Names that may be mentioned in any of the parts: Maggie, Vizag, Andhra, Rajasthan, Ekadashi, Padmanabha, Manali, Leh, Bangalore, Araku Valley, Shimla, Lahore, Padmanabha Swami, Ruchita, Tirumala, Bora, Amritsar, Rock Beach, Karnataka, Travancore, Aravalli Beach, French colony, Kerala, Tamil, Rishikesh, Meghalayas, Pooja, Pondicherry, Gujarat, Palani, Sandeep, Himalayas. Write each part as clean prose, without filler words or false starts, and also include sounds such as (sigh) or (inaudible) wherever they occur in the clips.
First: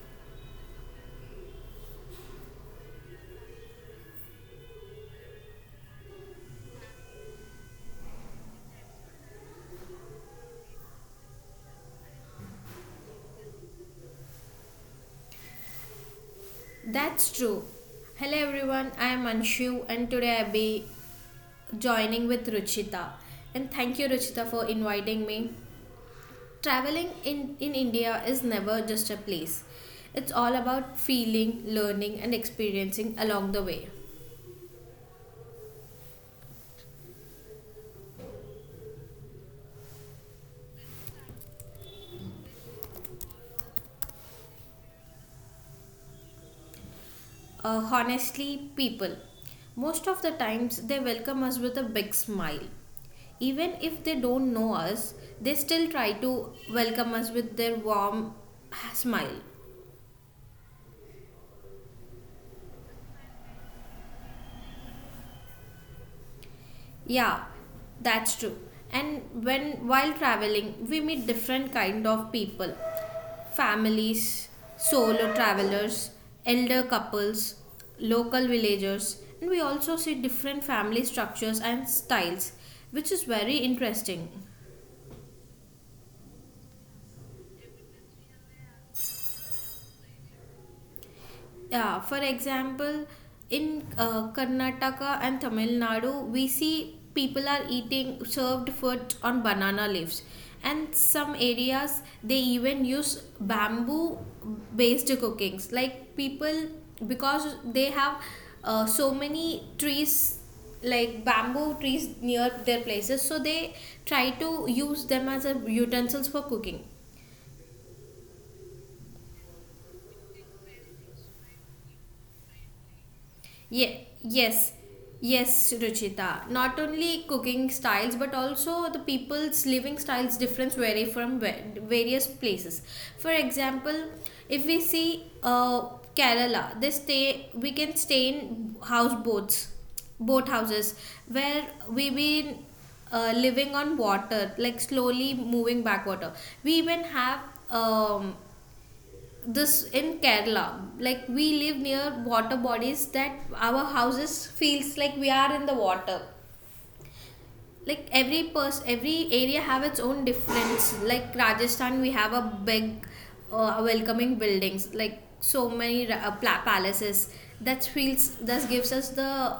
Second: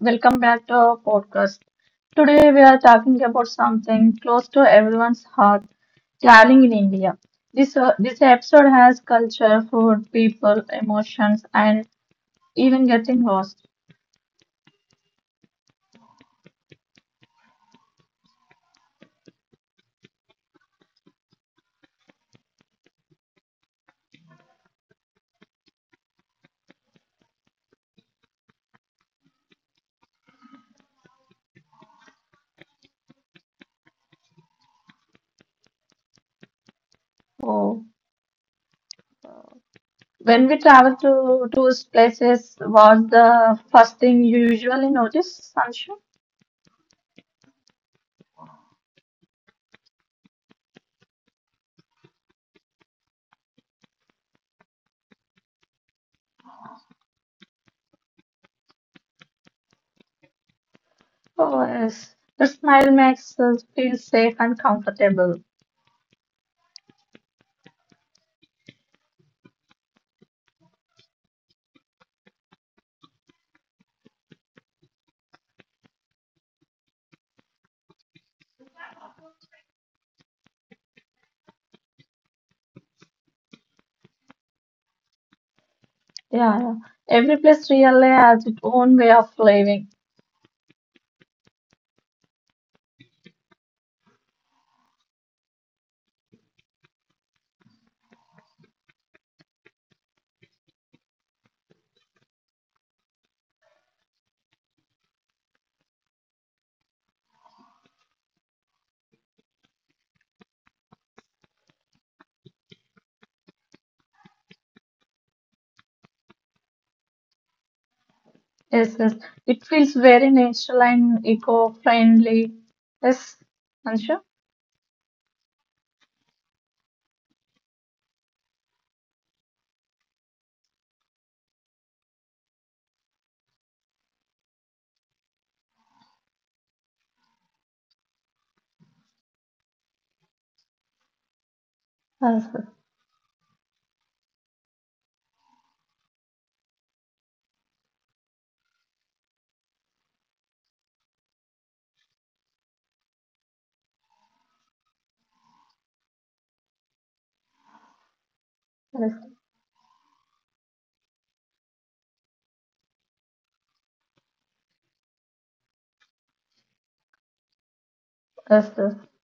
welcome back to our podcast. Today we are talking about something close to everyone's heart, traveling in India. This episode has culture, food, people, emotions, and even getting lost. That's true. Hello everyone, I am Anshu and today I'll be joining with Ruchita. And thank you Ruchita for inviting me. Traveling in India is never just a place. It's all about feeling, learning and experiencing along the way. So when we travel to tourist places, what's the first thing you usually notice, Sancho? Honestly, people. Most of the times they welcome us with a big smile. Even if they don't know us, they still try to welcome us with their warm smile. Oh, yes. The smile makes us feel safe and comfortable. Yeah, that's true. And when while traveling, we meet different kind of people, families, solo travelers, elder couples, local villagers, and we also see different family structures and styles, which is very interesting. Yeah, yeah. Every place really has its own way of living. Yeah, for example, in Karnataka and Tamil Nadu, we see people are eating served food on banana leaves. And some areas they even use bamboo based cookings. Like people, because they have so many trees, like bamboo trees near their places, so they try to use them as a utensils for cooking. Yes, yes. It feels very natural and eco-friendly. Yes, Yeah, Anshu? yes, yes, Ruchita. Not only cooking styles, but also the people's living styles difference vary from various places. For example, if we see Kerala, they stay. We can stay in houseboats, boat houses, where we be Yes, living on water, like slowly moving backwater. We even have um, this in Kerala. Like we live near water bodies that our houses feels like we are in the water. Like every area yes, have its own difference. Like Rajasthan, we have a big welcoming buildings, like so many palaces. That gives yes, us yes. the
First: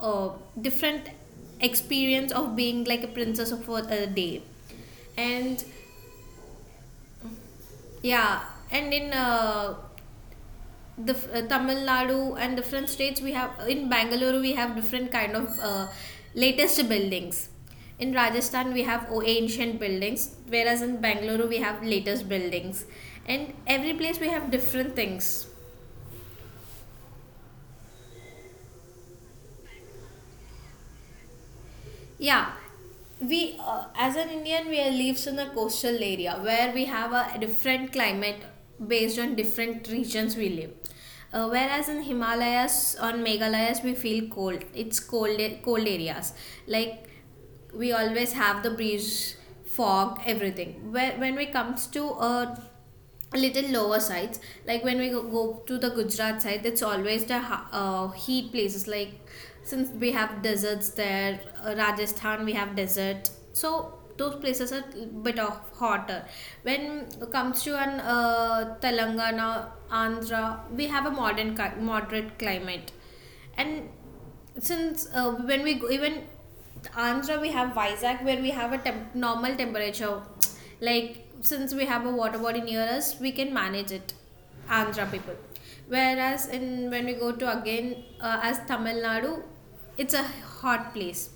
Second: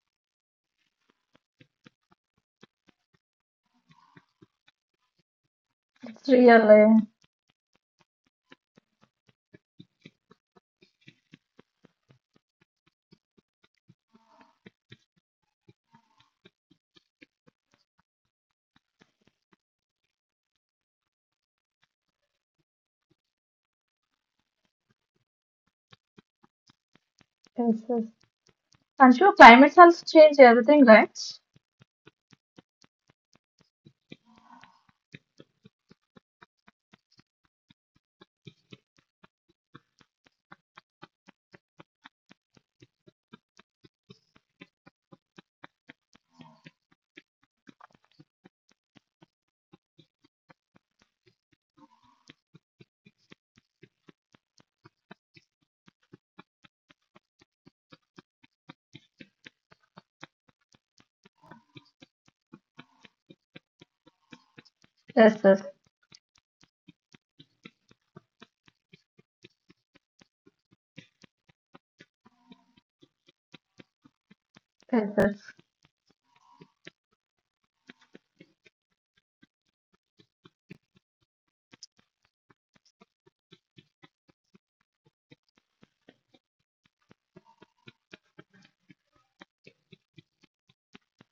uh, different experience of being like a princess of a day and It's really. yeah, and in the Tamil Nadu and different states, we have in Bangalore we have different kind of latest buildings. In Rajasthan we have ancient buildings, whereas in Bangalore we have latest buildings, and every place we have different things. Yes, yes. Anshu, climate has changed everything, right? Yeah, we as an Indian we are lives in a coastal area where we have a different climate based on different regions we live. Whereas in Himalayas on Meghalayas we feel cold. It's cold areas like we always have the breeze fog everything when it comes to little lower sides, like when we go to the Gujarat side it's always the heat places like since we have deserts there. Rajasthan we have desert, so those places are a bit Yes, of yes. hotter. When it comes to an Telangana Andhra we have a moderate climate. And since Yes, yes. when we go, even Andhra we have Vizag where we have a normal temperature (tsk) like since we have a water body near us we can manage it, Andhra people. Whereas in when we go to again as Tamil Nadu, it's a hot place.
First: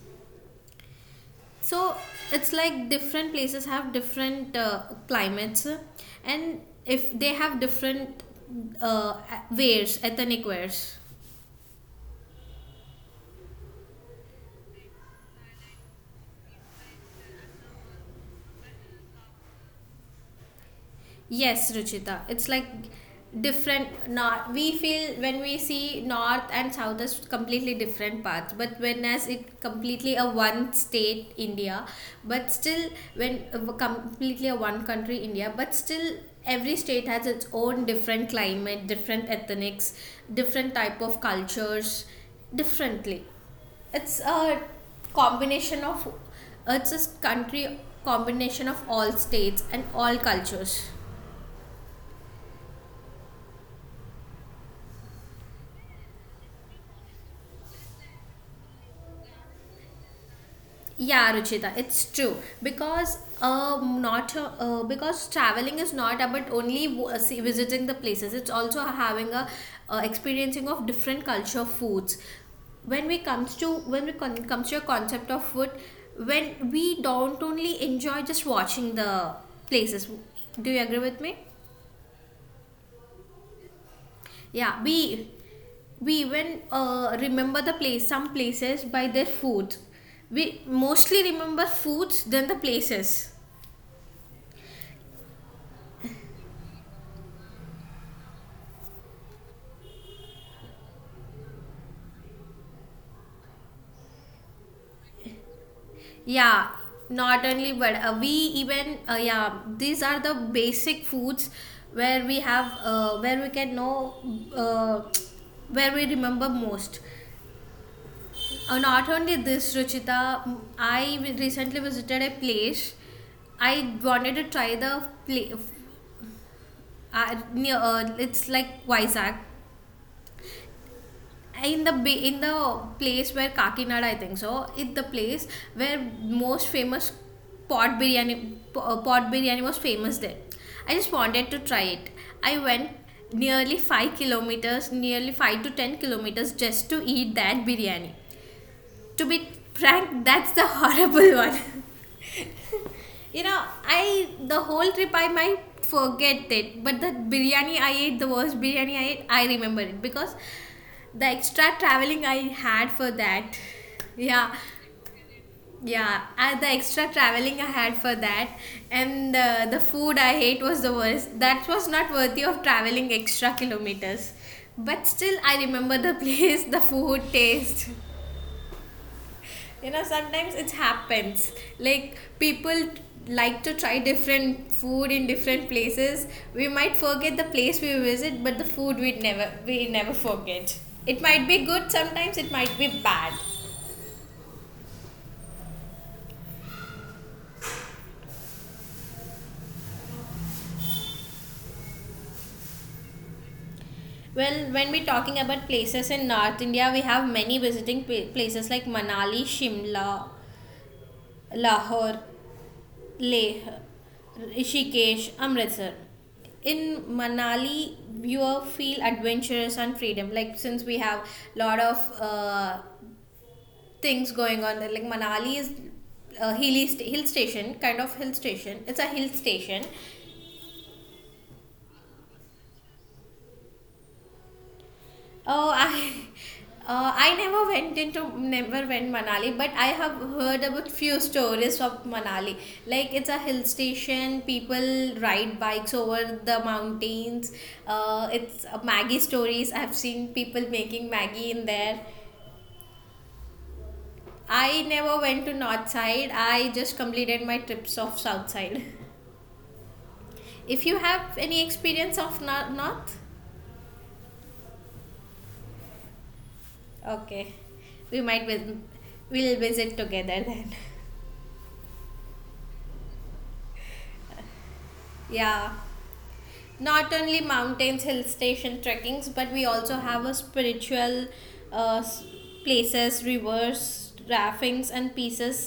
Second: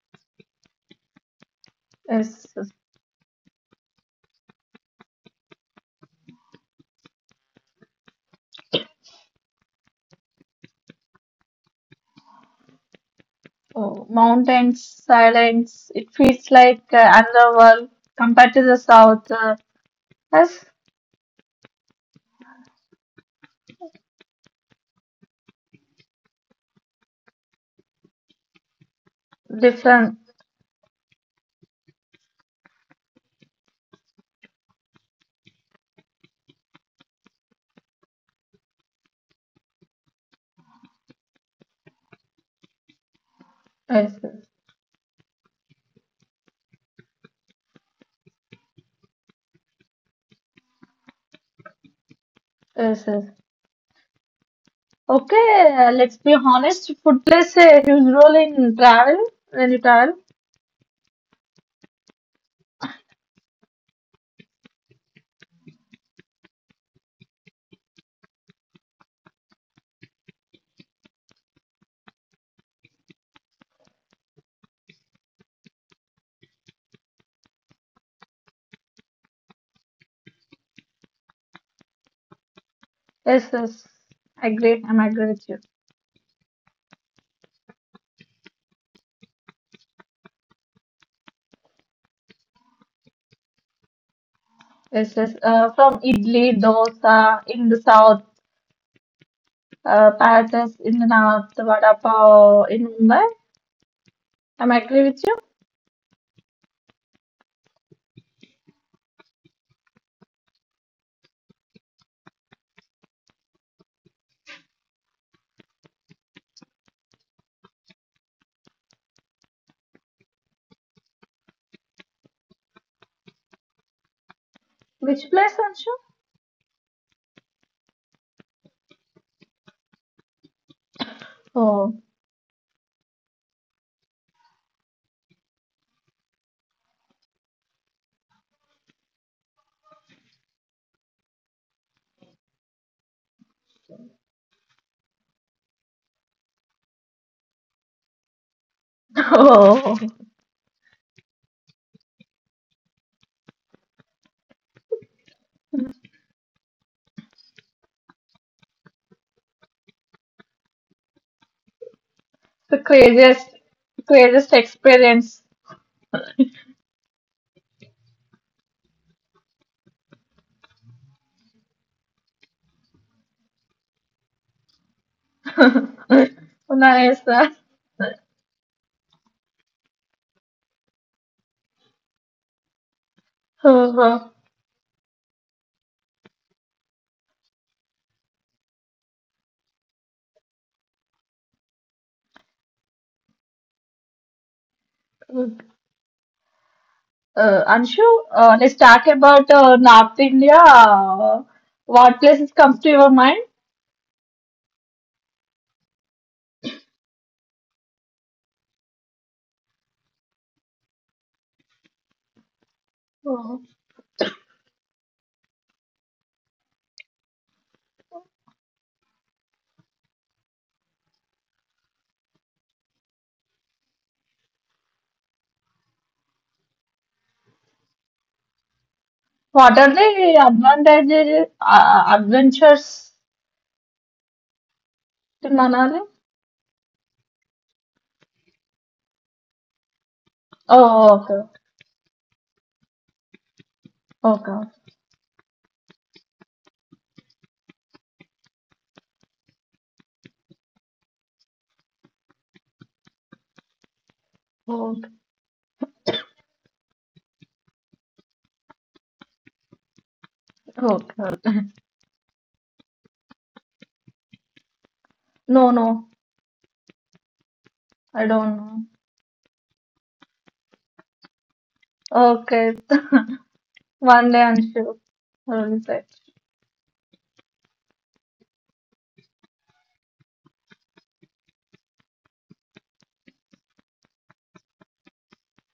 So Yes, it's yes. like different places have different climates, and if they have different uh, wears ethnic wears. Oh, mountains, silence. It feels like another world compared to the south. That's Yes, Ruchita. It's like different north we feel when we see north and south as completely different paths but when as it completely different. a one state India, but still when completely a one country India, but still every state has its own different climate, different ethnics, different type of cultures, differently. It's Yes, yes. a combination of, it's a country combination of all states and all cultures. Yes, yes. Okay, let's be honest. Food plays a huge role in travel when you travel. Yeah, Ruchita, it's true because not because traveling is not about only visiting the places. It's also having a experiencing of different culture foods. When we comes to a concept of food, when we don't only enjoy just watching the places. Do you agree with me? Yes, yes. I Yeah, agree. I'm we agree with you. we even remember the place, some places by their food. We mostly remember foods than the places. Yes, yes. From idli, dosa in the south, paratas in the north, vada pav in Mumbai. I'm agree with you. Yeah, not only but we even yeah, these are the basic foods where we have where we can know uh, (tsk) where we remember most. Not only this, Ruchita, recently visited a place. I wanted to try the Which place. place, Anshu? Near, it's like Vizag. In the Oh, in the place where Kakinada, I think so, it's the place where most famous pot biryani was famous there. I just wanted to try it. I went nearly 5 kilometers, nearly 5 to 10 kilometers just to eat that biryani. To be (laughs) oh, frank, that's the horrible (laughs) one. You know, I the whole trip I might forget it, but the biryani I ate, the worst biryani I ate, I remember it because the extra traveling I the had for craziest, that. (laughs) Yeah. craziest experience. Yeah, the extra traveling I had for that, and the food I ate was the worst. That was not worthy of traveling extra kilometers. But still, I remember the (laughs) place, (laughs) the food Nice. Taste, you know sometimes it happens like people like to try uh, different food in different places. We might forget the place we visit, but the food we never forget. It might be good, sometimes it might be bad. Anshu, let's talk about North India. What places comes to your Well, when we're talking about places in North India we have many places like Manali, Shimla, Lahore, Leh, mind? Rishikesh, Amritsar. In Manali, you will feel adventurous and freedom. Like since we have lot of things going on there, like Manali is a hill station, kind of hill station. It's a hill What station. are the advantages, adventures in Oh, Manali? I, (laughs) I never went Manali, but I have heard about Oh, few okay. stories of Manali. Like it's a hill station, Okay. people ride bikes over the mountains. It's Maggie stories. I've seen people making Maggie in there. I Okay. never went to north side. I just completed my trips of south side. (laughs) If you Okay. have Okay. any experience of north, No, no, okay, I we might don't vis- know. we'll visit together then. Okay. One day I'm sure. I will (laughs) Yeah. say. Not only mountains, hill station trekkings, but we also have a spiritual uh, s- places, rivers raftings and pieces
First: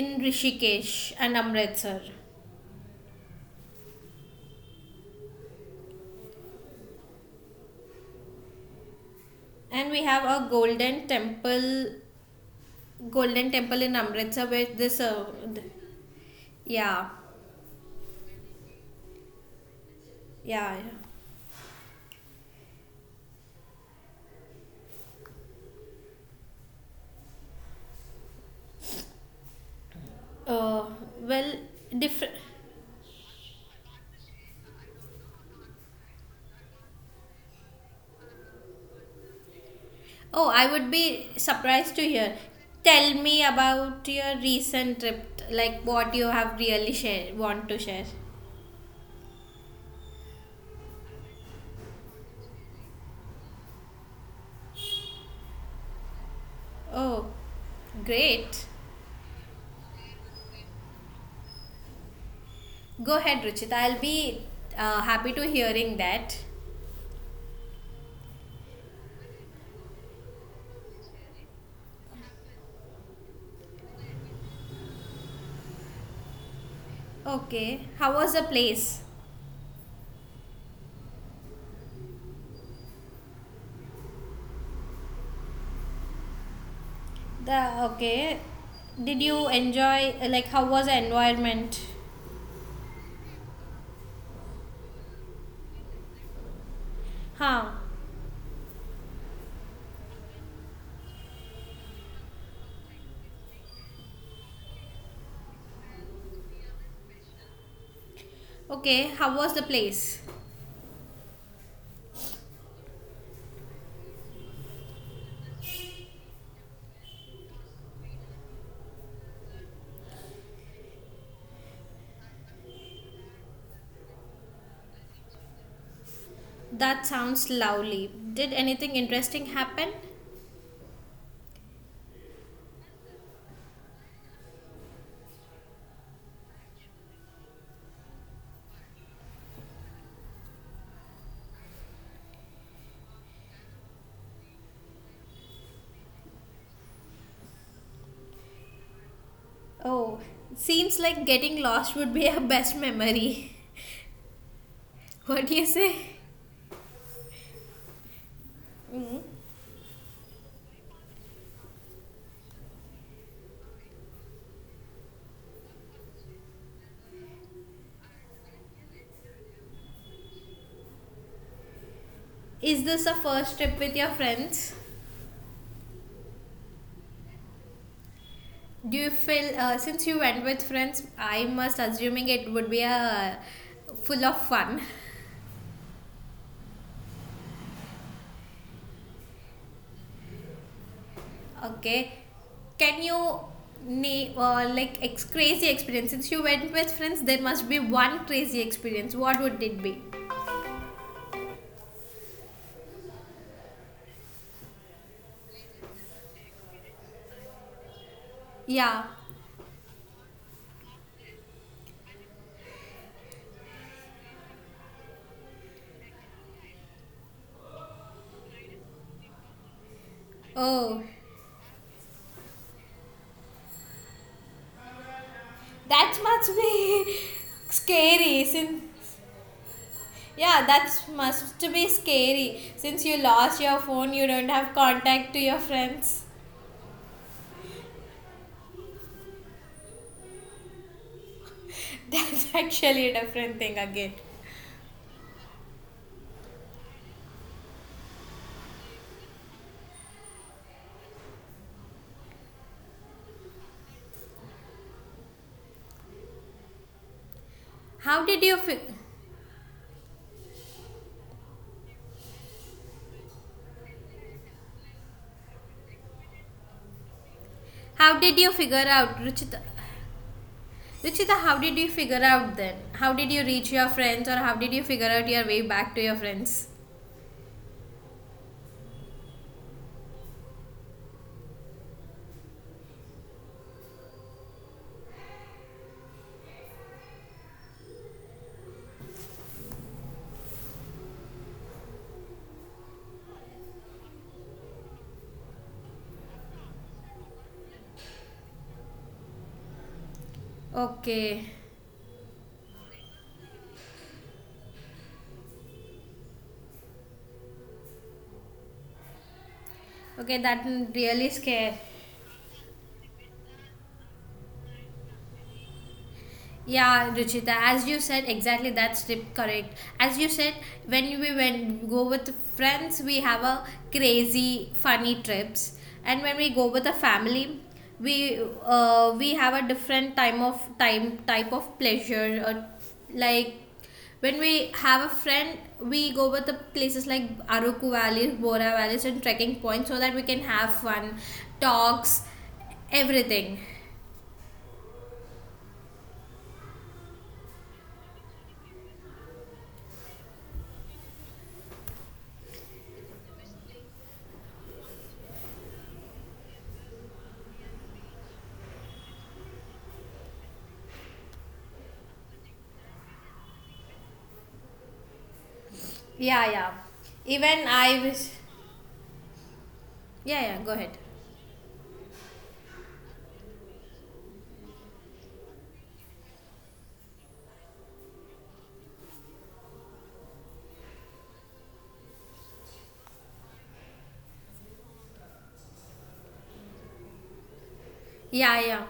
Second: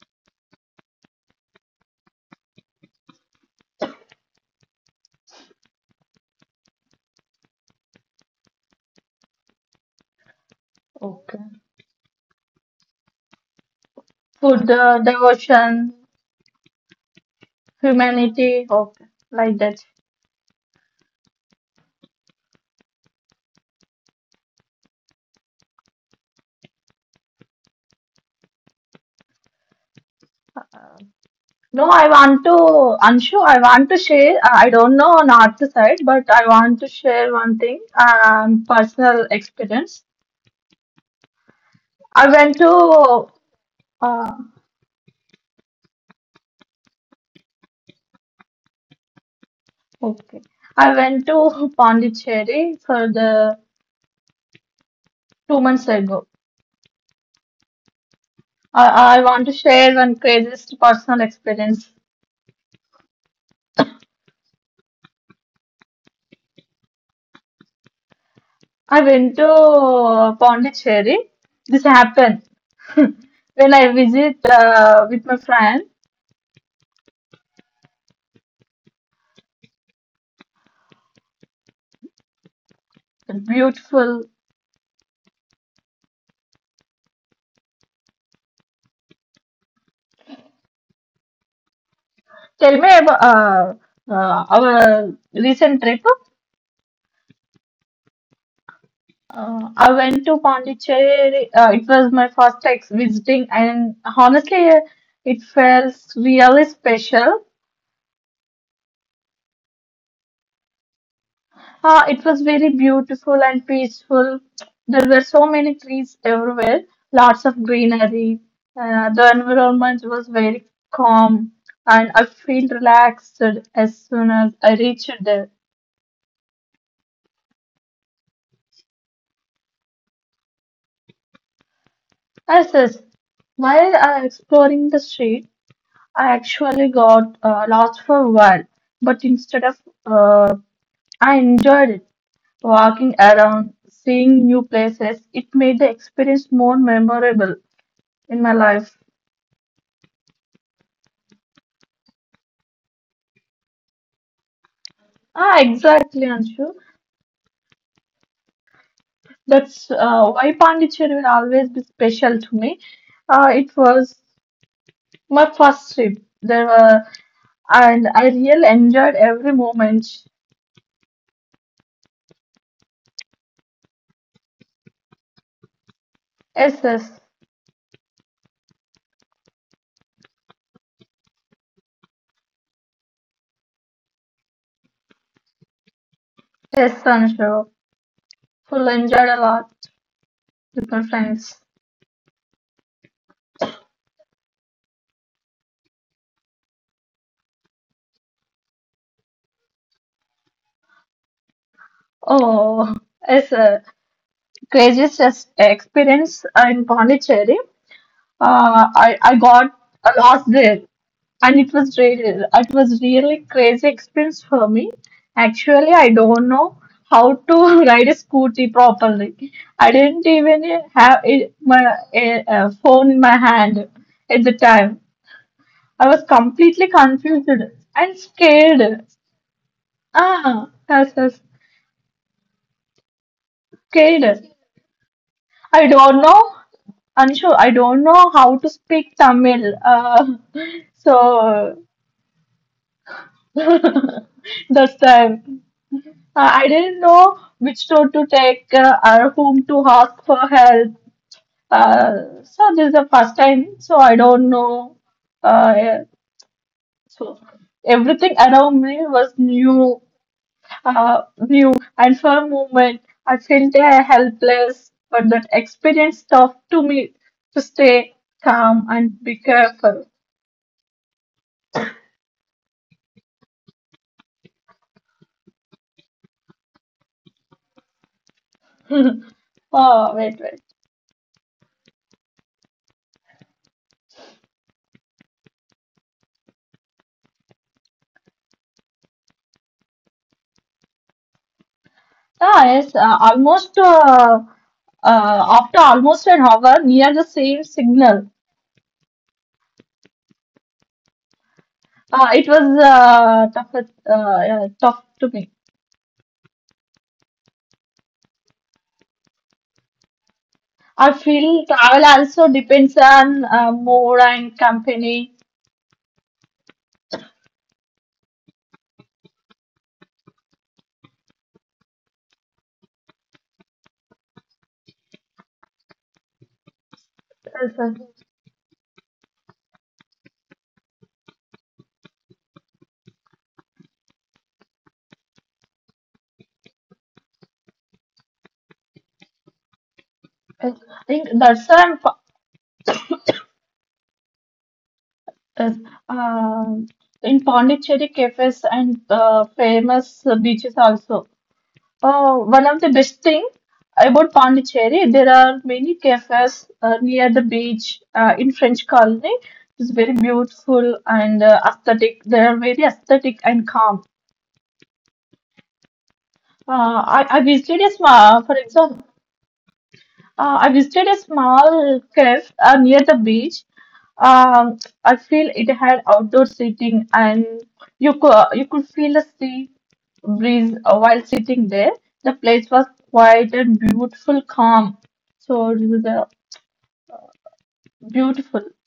in Rishikesh and Amritsar. And we have a golden Okay. temple, golden temple in Amritsar where Food, this th- devotion, yeah, humanity. Okay. Like that. yeah, yeah. uh, well No, I different want to, Anshu, I want to share, I don't know north side, but I want to share one thing, personal experience. Oh, I would be surprised to I hear, went tell to, me about your uh, recent trip like what you have really share want to share. okay. I went to Pondicherry for the 2 months ago. Oh, great. I want to share one craziest personal experience. Go ahead, Ruchita. I'll be happy to hearing that. I went to Pondicherry. This happened (laughs) when I visit with my friend. Okay. How was the place? Beautiful. The Okay. Did you enjoy like how was the environment? Tell me about our recent trip. Huh. I went to Pondicherry. It was my first ex visiting, and honestly, it felt really special. Okay, how was the place? Ah, it was very beautiful and peaceful. There were so many trees everywhere, lots of greenery. The environment was very calm, and I feel relaxed as soon as I reached there. That sounds lovely. Did anything interesting happen? As is, while I exploring the street, I actually got lost for a while, but instead of uh, I enjoyed it walking around, seeing new places. It made the experience more memorable in my life. Oh, seems like getting lost would be (laughs) our best memory. (laughs) What do Ah, you say? exactly, Anshu. Mm. That's why Pondicherry will always be special to me. It was my first trip. There were, and I really enjoyed every moment. Is this a first trip with your friends? Yes, yes, Do you feel since you went with friends, I must assuming it would be a full of fun. yes, Anshu. Full enjoyed a lot with my Okay, friends. can you name crazy experience? Since you went with friends, there must be one crazy experience. What would it be? Oh, it's a craziest experience in Pondicherry. Yeah. I got lost there, and it was really crazy experience for me. Actually, I don't know how to (laughs) ride a scooty properly. I didn't Oh, even have it, my phone in my hand at the time. that I must was be completely (laughs) confused scary. and Since scared. yeah, that Ah, yes, must yes, be scary. Since you lost your phone, you don't have scared. contact to your friends. I don't know, Anshu, I don't know how to speak Tamil. So (laughs) That's actually a different thing again. (laughs) that's time. I didn't know which store to take or whom to ask for help. Uh, so this is the first time, so I don't know. Yeah, so How did everything you feel? around me was new, new, and for a moment I felt helpless. But that experience taught to me to How stay did you figure calm out, and be Ruchita? careful. Ruchita, how did you figure out then? How did you reach your friends, or how did you figure out your way back to your friends? Oh, wait, wait. Ah, yes, almost. After almost an hour near the same signal. Okay, It was tough, tough to me. okay, that really I scares. feel travel also depends on mood and company. Yeah, Ruchita, as you said, exactly that's tip correct. As you said, when we when go with friends, we have a crazy funny trips, and when we go with a family, Yes, we yes, we have a different time of time type of pleasure or like when we have a friend we go with the places like Aruku valleys, Bora valleys and trekking points so that we can have yes. fun I think that's why talks I'm, everything. yes, um in Pondicherry cafes and famous beaches also. Oh, one of the best thing about Pondicherry, there are many cafes near the beach in French colony. It's very beautiful and aesthetic. They are very aesthetic and calm. Yeah, yeah, I even I visited a wish. small, for example, Yeah, yeah, go I ahead. visited a small cafe near the beach. Um, I feel it had outdoor seating, and you could feel the sea breeze while sitting there. The place was quiet and beautiful, calm. So it was Yeah, beautiful. yeah.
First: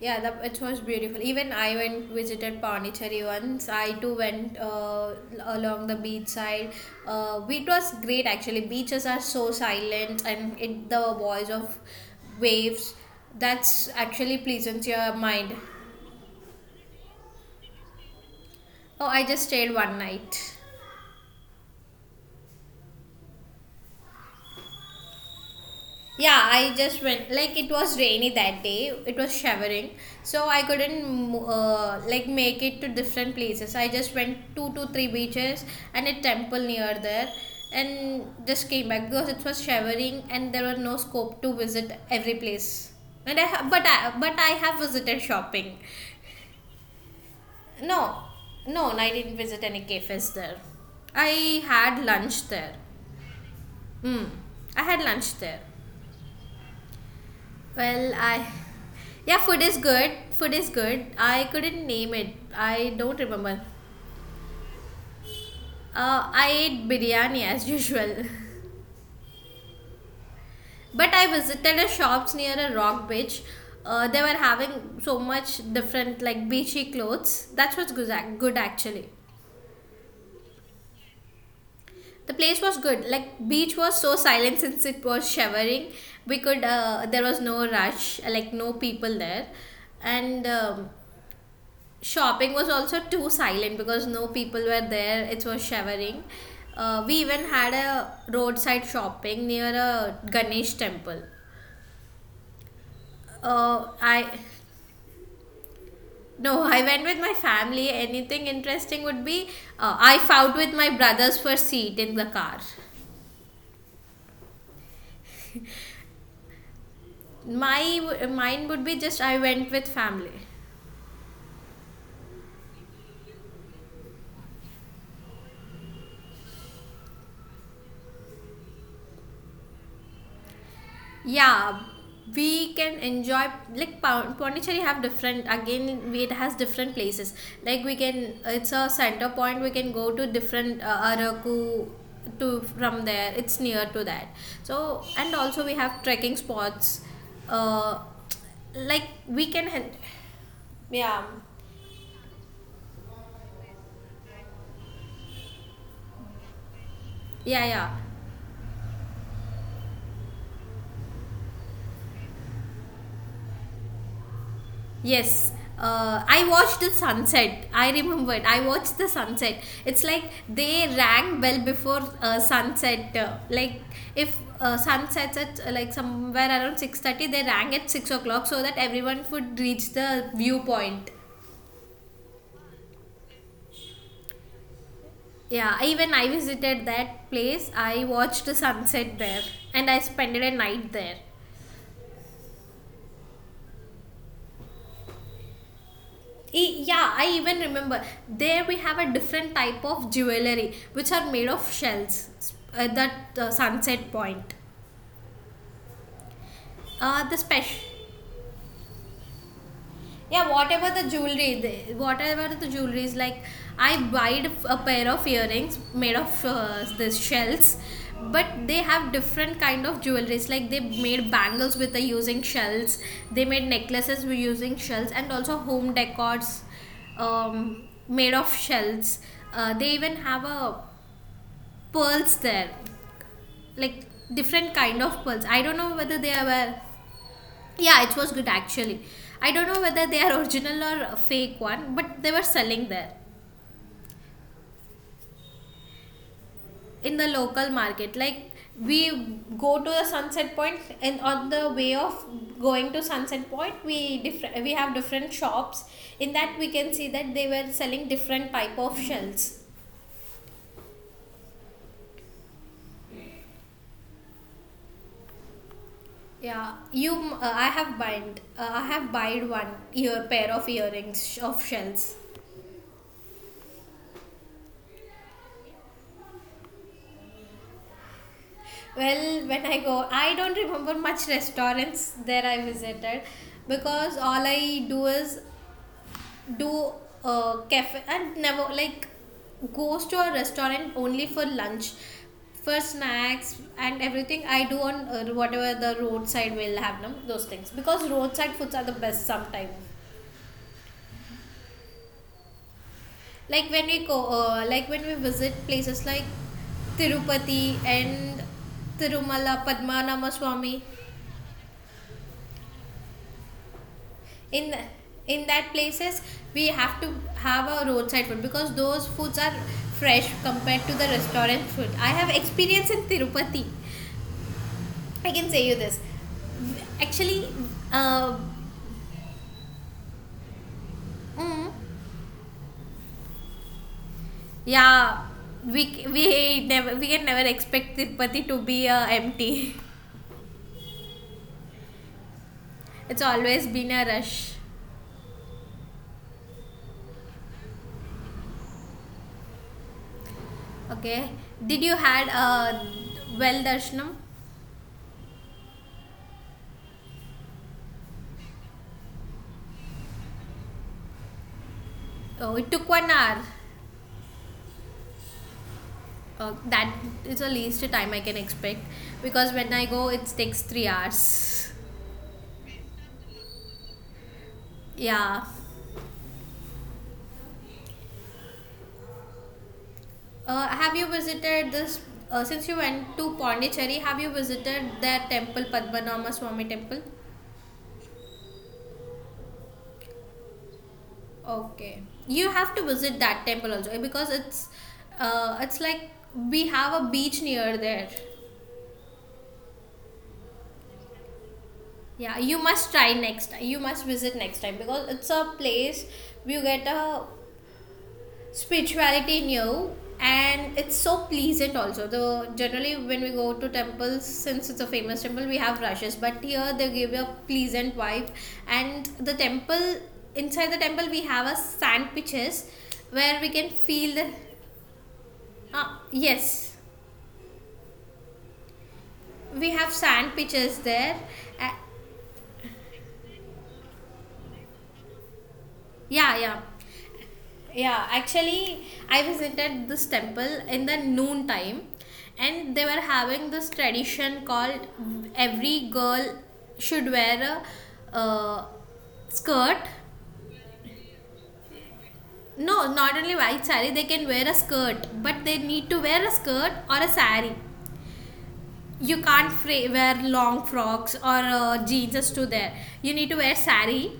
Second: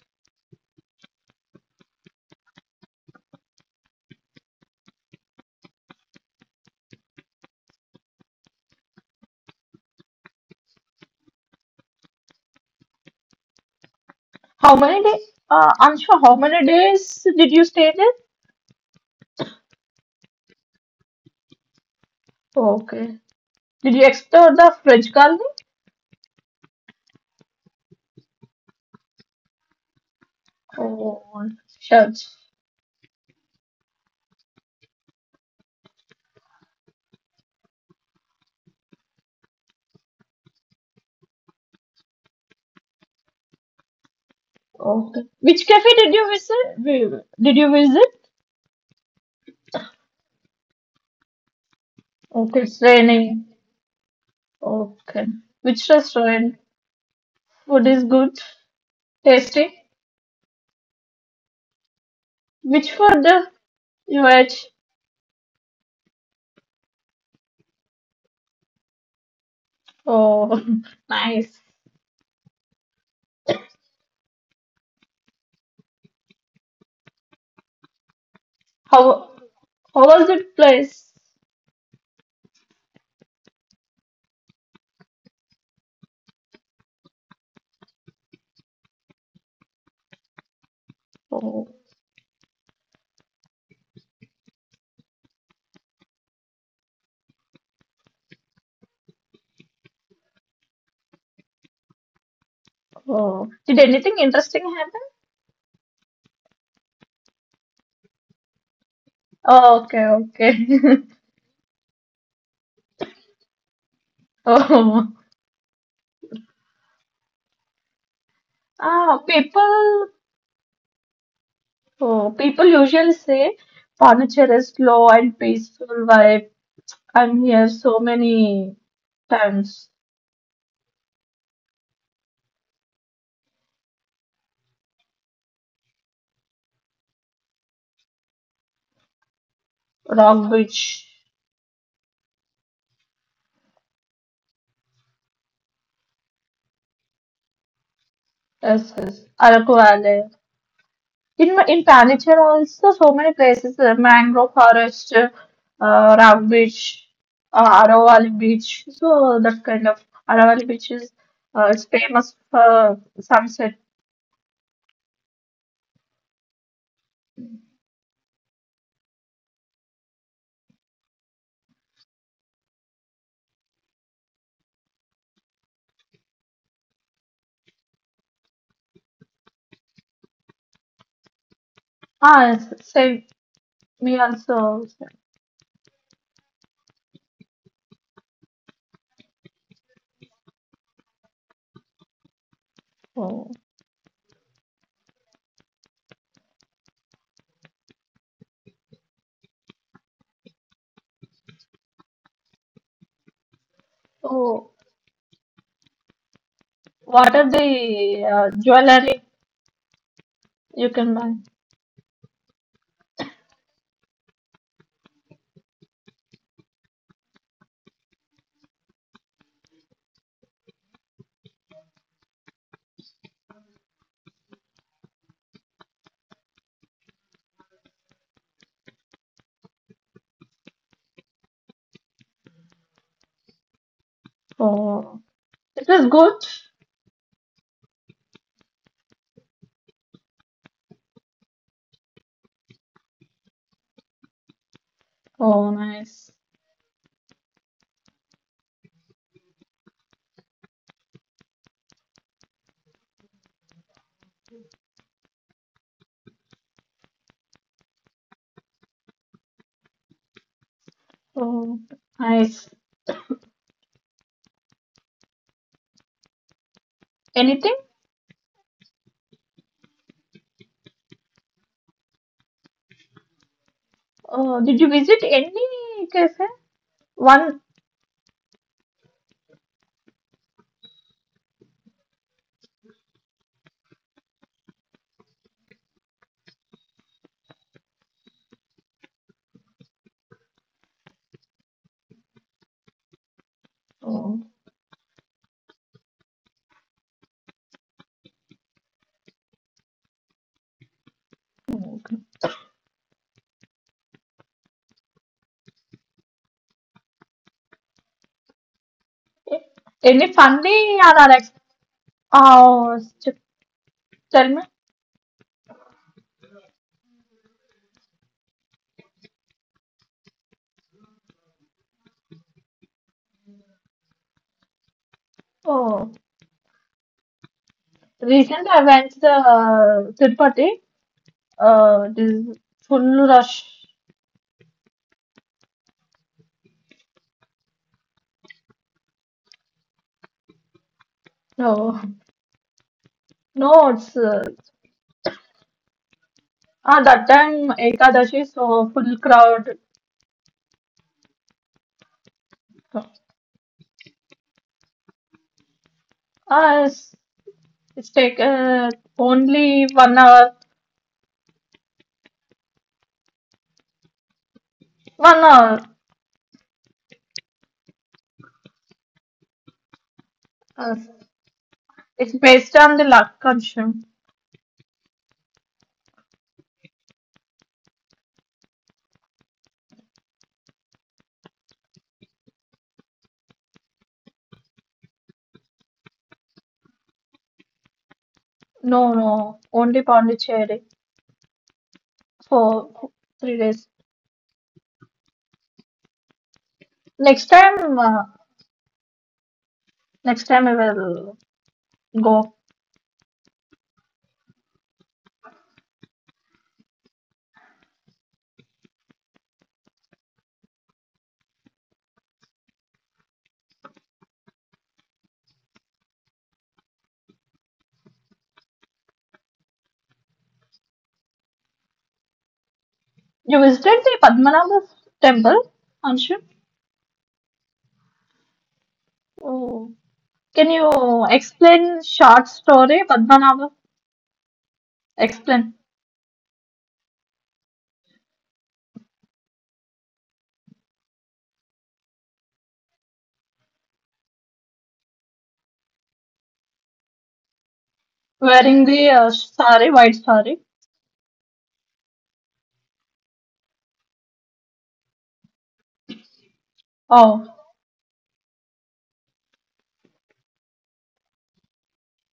Yeah, the, it was beautiful. Even I went visited Pondicherry once. I too went along the beach side. It was great actually. Beaches are so silent and it, the voice of waves that's actually How pleasant many your days? mind. Anshu, how many days did you stay there? Oh, I just stayed one night. Okay. Did you explore the French colony? Yeah, I just went like it was rainy that day. It was showering, so I couldn't Oh, like church. make it to different places. I just went 2 to 3 beaches and a temple near there, and just came back because it was showering and there was no scope to visit every place. And I ha- but I have visited Okay. Which shopping. cafe did you visit? Did you No, visit? no, I didn't visit any cafes there. I had lunch Okay, there. it's raining. Mm, I had lunch Okay. there. Which restaurant? Food Well, is I good, yeah, food is tasty. good. Food is good. I couldn't name it. I Which don't food remember. you ate? I ate biryani as (laughs) usual, Oh, but (laughs) I nice. visited a shops near a rock beach. They were having so much different like beachy clothes. That's what's good, good actually. How how was the place? The place was good. Like beach was so silent (laughs) since it was showering. We could there was no rush, like no people there, and Oh, shopping was also too silent because no people were there. It was shivering. We even had a roadside shopping near a Ganesh temple. oh. Did anything I interesting happen? No, (laughs) I went with my family. Anything interesting would be... Oh, okay, I fought with my okay. brothers for seat in the car. (laughs) Oh, My Mine would be just ah, I went with people. family. Oh, people usually say furniture is slow and peaceful, while, and he has so many times, Yeah, we can enjoy like Pondicherry have different, again it has different places. Like we can, it's a center point, we can go to Rock different Beach, Araku. To from there it's near to that, so and also we have trekking spots. uh like SS, we can Araku Valley. yeah. In Panicher also so many places, mangrove forest, Rock Beach, yeah yeah Aravalli Beach. So that kind of Aravalli Beach is, it's famous for sunset. Yes, I watched the sunset. I remembered. I watched the sunset. It's like they rang bell before sunset. Like if sunsets at like somewhere around 6:30, they rang at 6 o'clock so that everyone would reach the viewpoint. Ah, same me also. Yeah, even I visited that place. I watched the sunset there, and I spent a night there. Oh. Yeah, I even remember. There we have a different type of jewelry which are made of shells at that sunset point. So The what are the special. Jewelry Yeah, whatever you the can buy? jewelry, the, whatever the jewelry is like, I buyed a pair of earrings made of this shells, but they have different kind of jewelries. Like they made bangles with the using shells, they made necklaces with using shells, and also home decors made of shells. They even have a pearls there, like different kind of Oh, pearls. I don't know it is whether they good. were... yeah, it was good actually. I don't know whether they are original or a fake one, but they were selling there Oh, nice. in the local market. Like we go to the sunset point, and on the way of going to sunset point we different we have different shops. In that we can see that they were selling different type of shells. Oh, nice. Yeah you Anything? I have buyed one ear pair of earrings of shells. Did you visit any cafe? One. Well, when I go, I don't remember much restaurants there I visited because all I do is do a cafe and never like goes to a restaurant only for lunch. For snacks and everything Oh, I do on whatever the roadside will have them those things, because roadside foods are the best sometimes. okay. Like when we go, like when we visit places like Tirupati and Eh, Tirumala Padmanama any Swami, funny or oh, tell me. in the, in that places we have to have a roadside food because those foods are fresh compared to the restaurant food. I have experience in Tirupati. I can say you this Oh, actually. uh, recent I went to the Tirupati. mm, This is full rush. yeah, we never, we can never expect Tirupati to be empty. No, (laughs) It's always no, been a it's rush. That time Ekadashi, so full crowd. Okay, did you had a well darshanam? Ah, it's take only 1 hour. Oh, it took 1 hour. 1 hour. Uh, that is the least time I can expect, because when I go, it takes three Yes. hours. It's based on the Lakshman. Yeah. Have you visited this? Since you went to Pondicherry, have you visited that temple, Padmanabha Swami temple? No, no, only Pondicherry Okay, you have to for visit that three temple also days. because it's like we have a beach Next near time, there. uh, next time I will Yeah, you go. must try next time. You must visit next time because it's a place you get a spirituality new, and it's so pleasant also. Though generally when we go to temples, since it's a famous temple, we have rushes, but here they give you a pleasant vibe. And the temple, inside the temple we have a sand pitches where we can feel the You visited the Padmanabha uh, temple, yes, Anshu. we have sand pitches Oh. there. uh, Can you explain short story, Padmanabha? yeah. Explain. Yeah, actually, I visited this temple in the noon time, and they were having this tradition called every girl should wear a skirt. Wearing the sari, white sari. No, not only white sari, they can wear a skirt, but they need to wear a skirt or a sari. You Oh, can't wear long frocks or jeans to there. You need to wear sari,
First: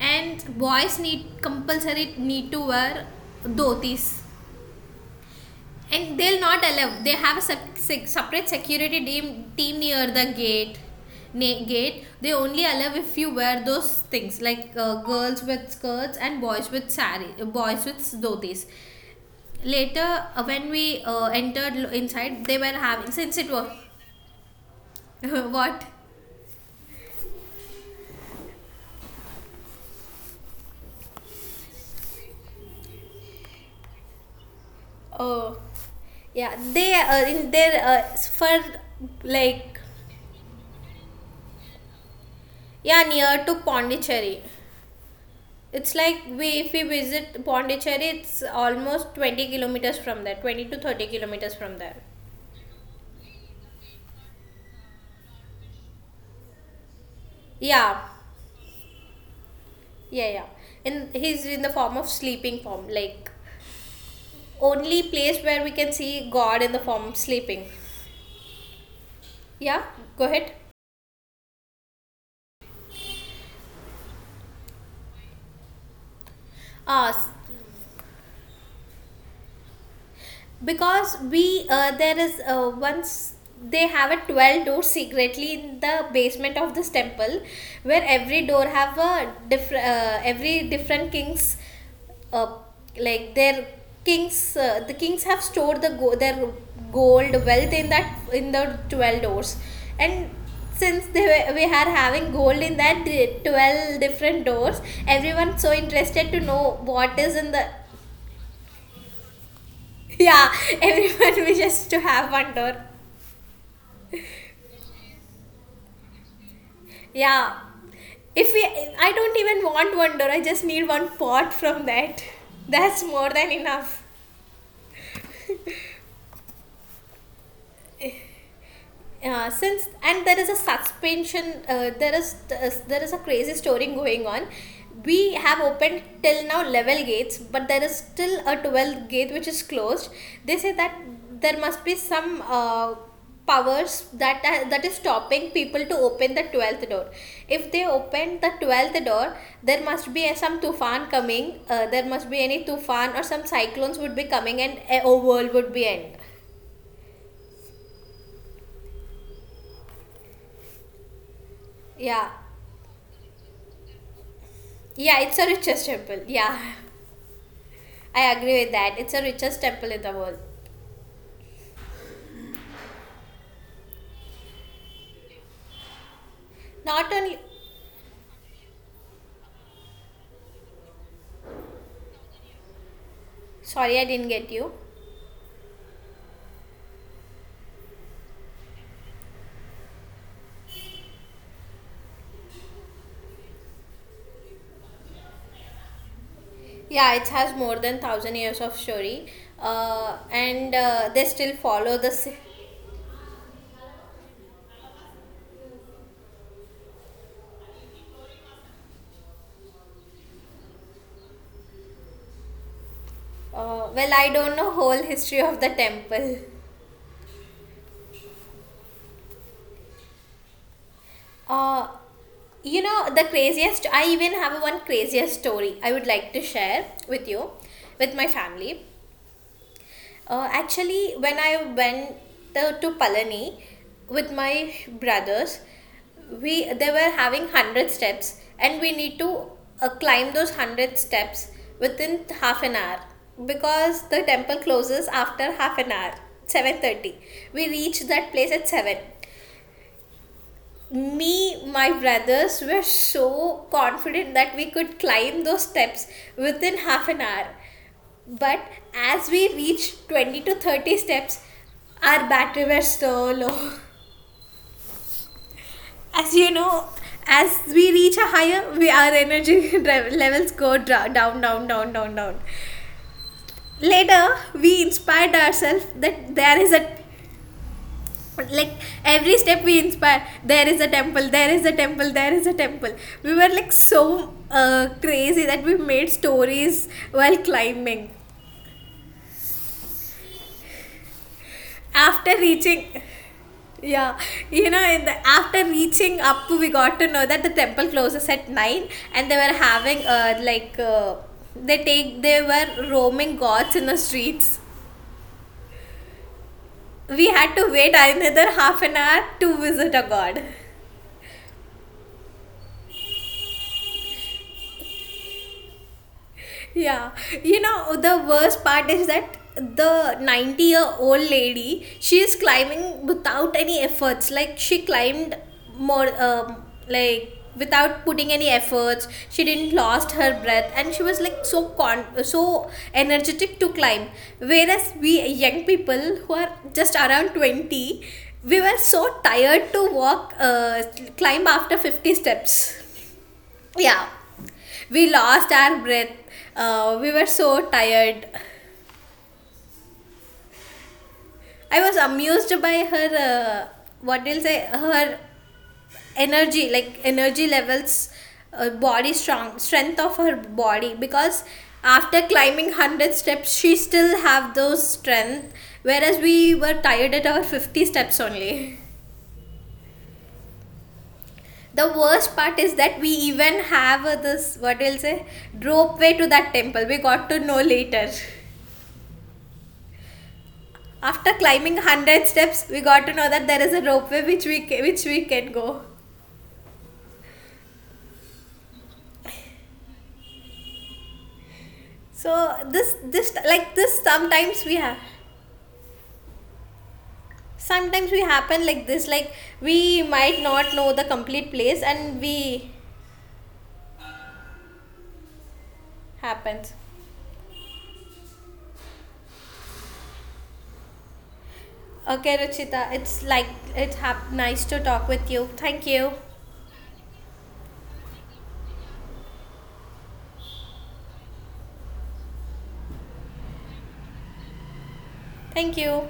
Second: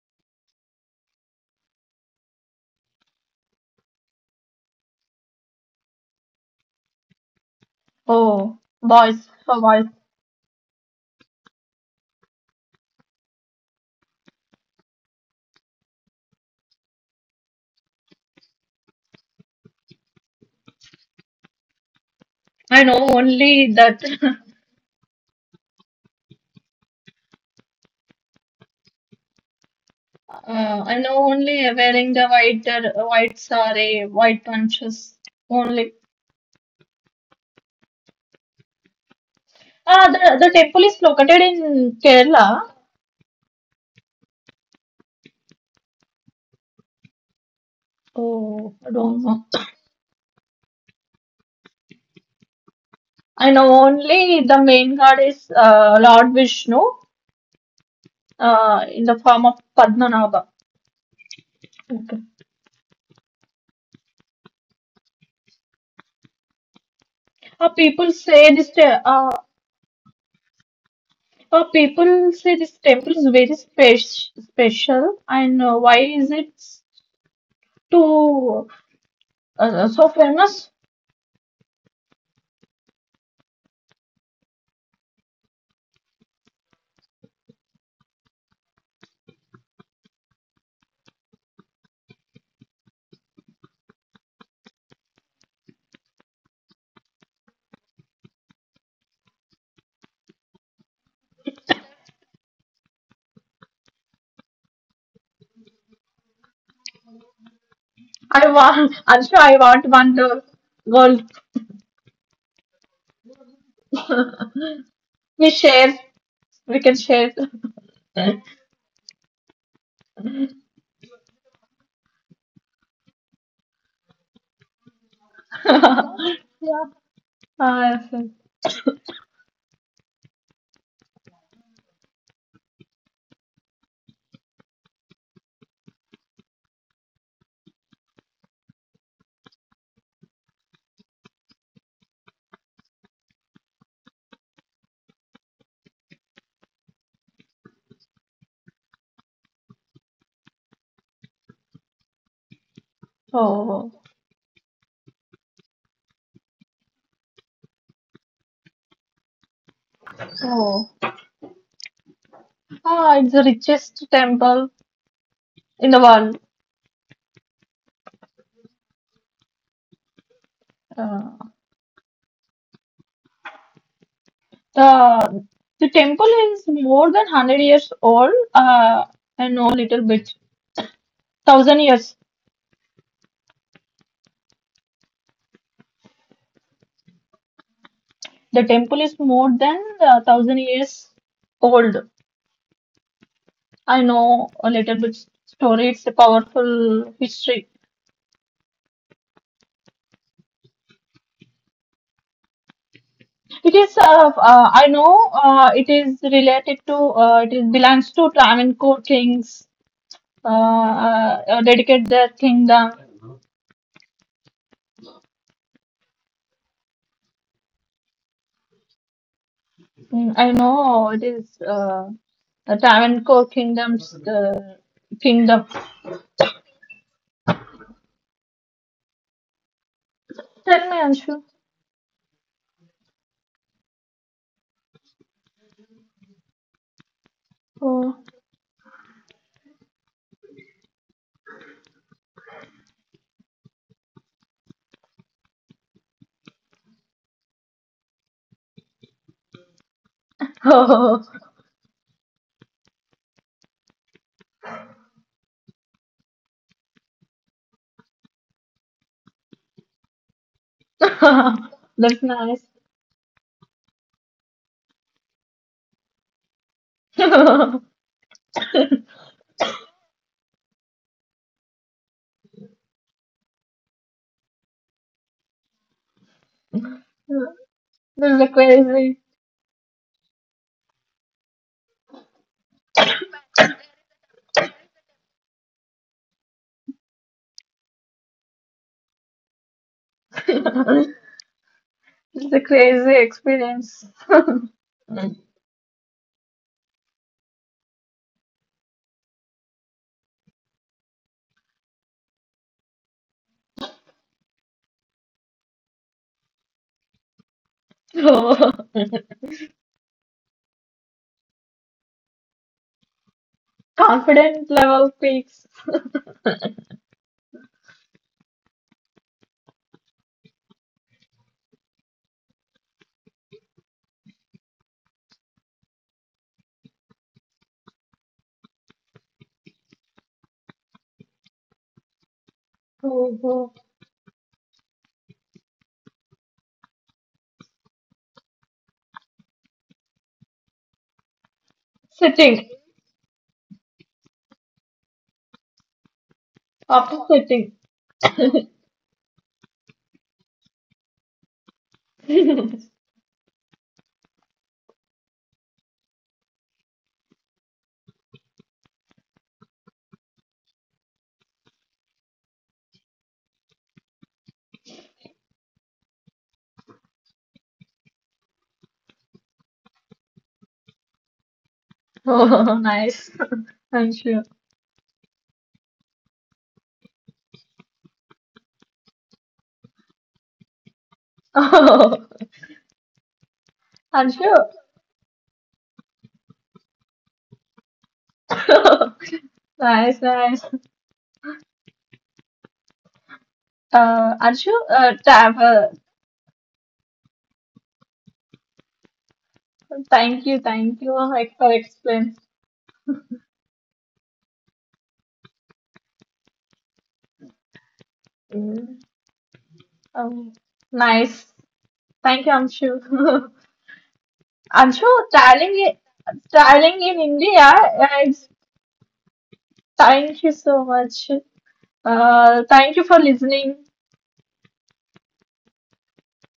and boys need compulsory need to wear dhotis. And they'll not allow. They have a separate oh, security boys team for team boys. near the gate. Gate, they only allow if you wear those things, like girls with skirts and boys with sari, boys with dhotis. Later, when we entered inside, they were I having know since it was... only that (laughs) (laughs) what. I know only wearing the white white sari, white bunches only. Oh, yeah, they in their for Ah, the, like the temple is located in Kerala. yeah, near to Pondicherry. It's like we if we visit Oh, I Pondicherry, don't know. it's almost 20 kilometers from there, 20 to 30 kilometers from there. I know only the main god is Lord Vishnu Yeah, in the form of Padmanabha. yeah, yeah. And Okay. he's in the form of sleeping form, like only place where we can see God in the form People of say sleeping. this. Uh, Yeah, go ahead. People say this temple is very special, and why is it Uh, s- too so famous? because we there is once they have a 12-door secretly in the basement of this temple, where every door have a different every different king's uh, like their kings the kings have stored the their gold wealth in that in the 12 doors. And since they were, we are having gold in that 12 different doors, everyone's so interested to know what is I in the... want, Anshu, I want one dog. (laughs) Well, yeah, everyone (laughs) wishes to have one door. we share, we can share. Yeah, if we... I don't even want one door, I just need one pot from that. (laughs) That's more than enough. (laughs) Ah, yes, yes. (laughs) Since, and there is a suspension there is a crazy story going on. We have opened till now level gates, but there is still a 12th gate which is closed. They say that there must be some powers that is stopping people to open the 12th door. If they open the 12th door, there must be some tufan coming. There must be any tufan or Oh, some cyclones would be coming, and a world would be end. oh, Yeah. ah, it's the richest temple Yeah, in the it's a world. richest temple. Yeah, (laughs) I agree with that. It's a richest temple in the world. Uh, the the temple is more than 100 years Not old. only, I know little bit, 1,000 years. sorry, I didn't get you. The temple is more than 1,000 years old. I know a little bit story. It's a powerful history. Yeah, it has more than thousand years of story, and they still It follow the. is I know it is related to it is belongs to Travancore kings dedicate their kingdom. Well, I don't know whole history of the temple. Mm, I know it is the Uh, Travancore kingdom's you know the craziest. I even kingdom. have one craziest story I would like to share with you, with my family. Tell me, Anshu. Actually, when I went to Palani with my brothers, we they were having Oh, 100 steps, and we need to climb those 100 steps within half an hour, because the temple closes after half an hour, 7:30. We reached that place at seven. oh. Me, my brothers were so confident that we could climb those steps within half an hour, but as we reached (laughs) 20 to 30 That's steps, nice. our battery was so low. As you (laughs) know, as we reach a higher, we, our energy (laughs) levels go down, down, down, down, down. Later, we inspired ourselves This is that a there is a crazy. like every step we inspire, there is a temple, there is a temple, there is a temple. We were like so crazy that we made stories while climbing. (laughs) This is a After crazy reaching, experience. yeah, (laughs) you know, in the after reaching up, we got to know that the temple closes at 9, and they were having they take, they were roaming gods in the streets. We had to wait another half an Oh, hour to visit a god. confident level peaks. Yeah, you know the worst part is that the 90-year-old lady, she is climbing without any efforts. Like she climbed more like without putting any efforts, she didn't lost her breath, and she was like so con so energetic to (laughs) climb. Whereas we young people who are just around 20, we were so tired to walk climb after 50 steps. Sitting. Yeah, we lost our breath. We were After so sitting. (laughs) tired. I was amused by her. What do you say? Her energy, like energy levels, body strong strength of her body. Because after climbing 100 steps, she still have those strength. Whereas we were tired at our 50 steps only. The worst part Oh, is that we nice. even have Anshu. this what will say rope way to that temple. We got to know later. After climbing Oh, 100 steps, we got to know that there is a ropeway Anshu. which we which we can go. (laughs) Nice, nice. So this like this, Anshu, sometimes we have, travel. sometimes we happen like this, like we might Thank you not know the like, for complete place explaining. and we happens. Mm. Um, Nice. Thank you, Okay, Ruchita, Anshu. (laughs) it's like Anshu, nice to talk traveling, with you. i- Thank you. traveling in India. Thank you so much. Thank you for listening. Thank you.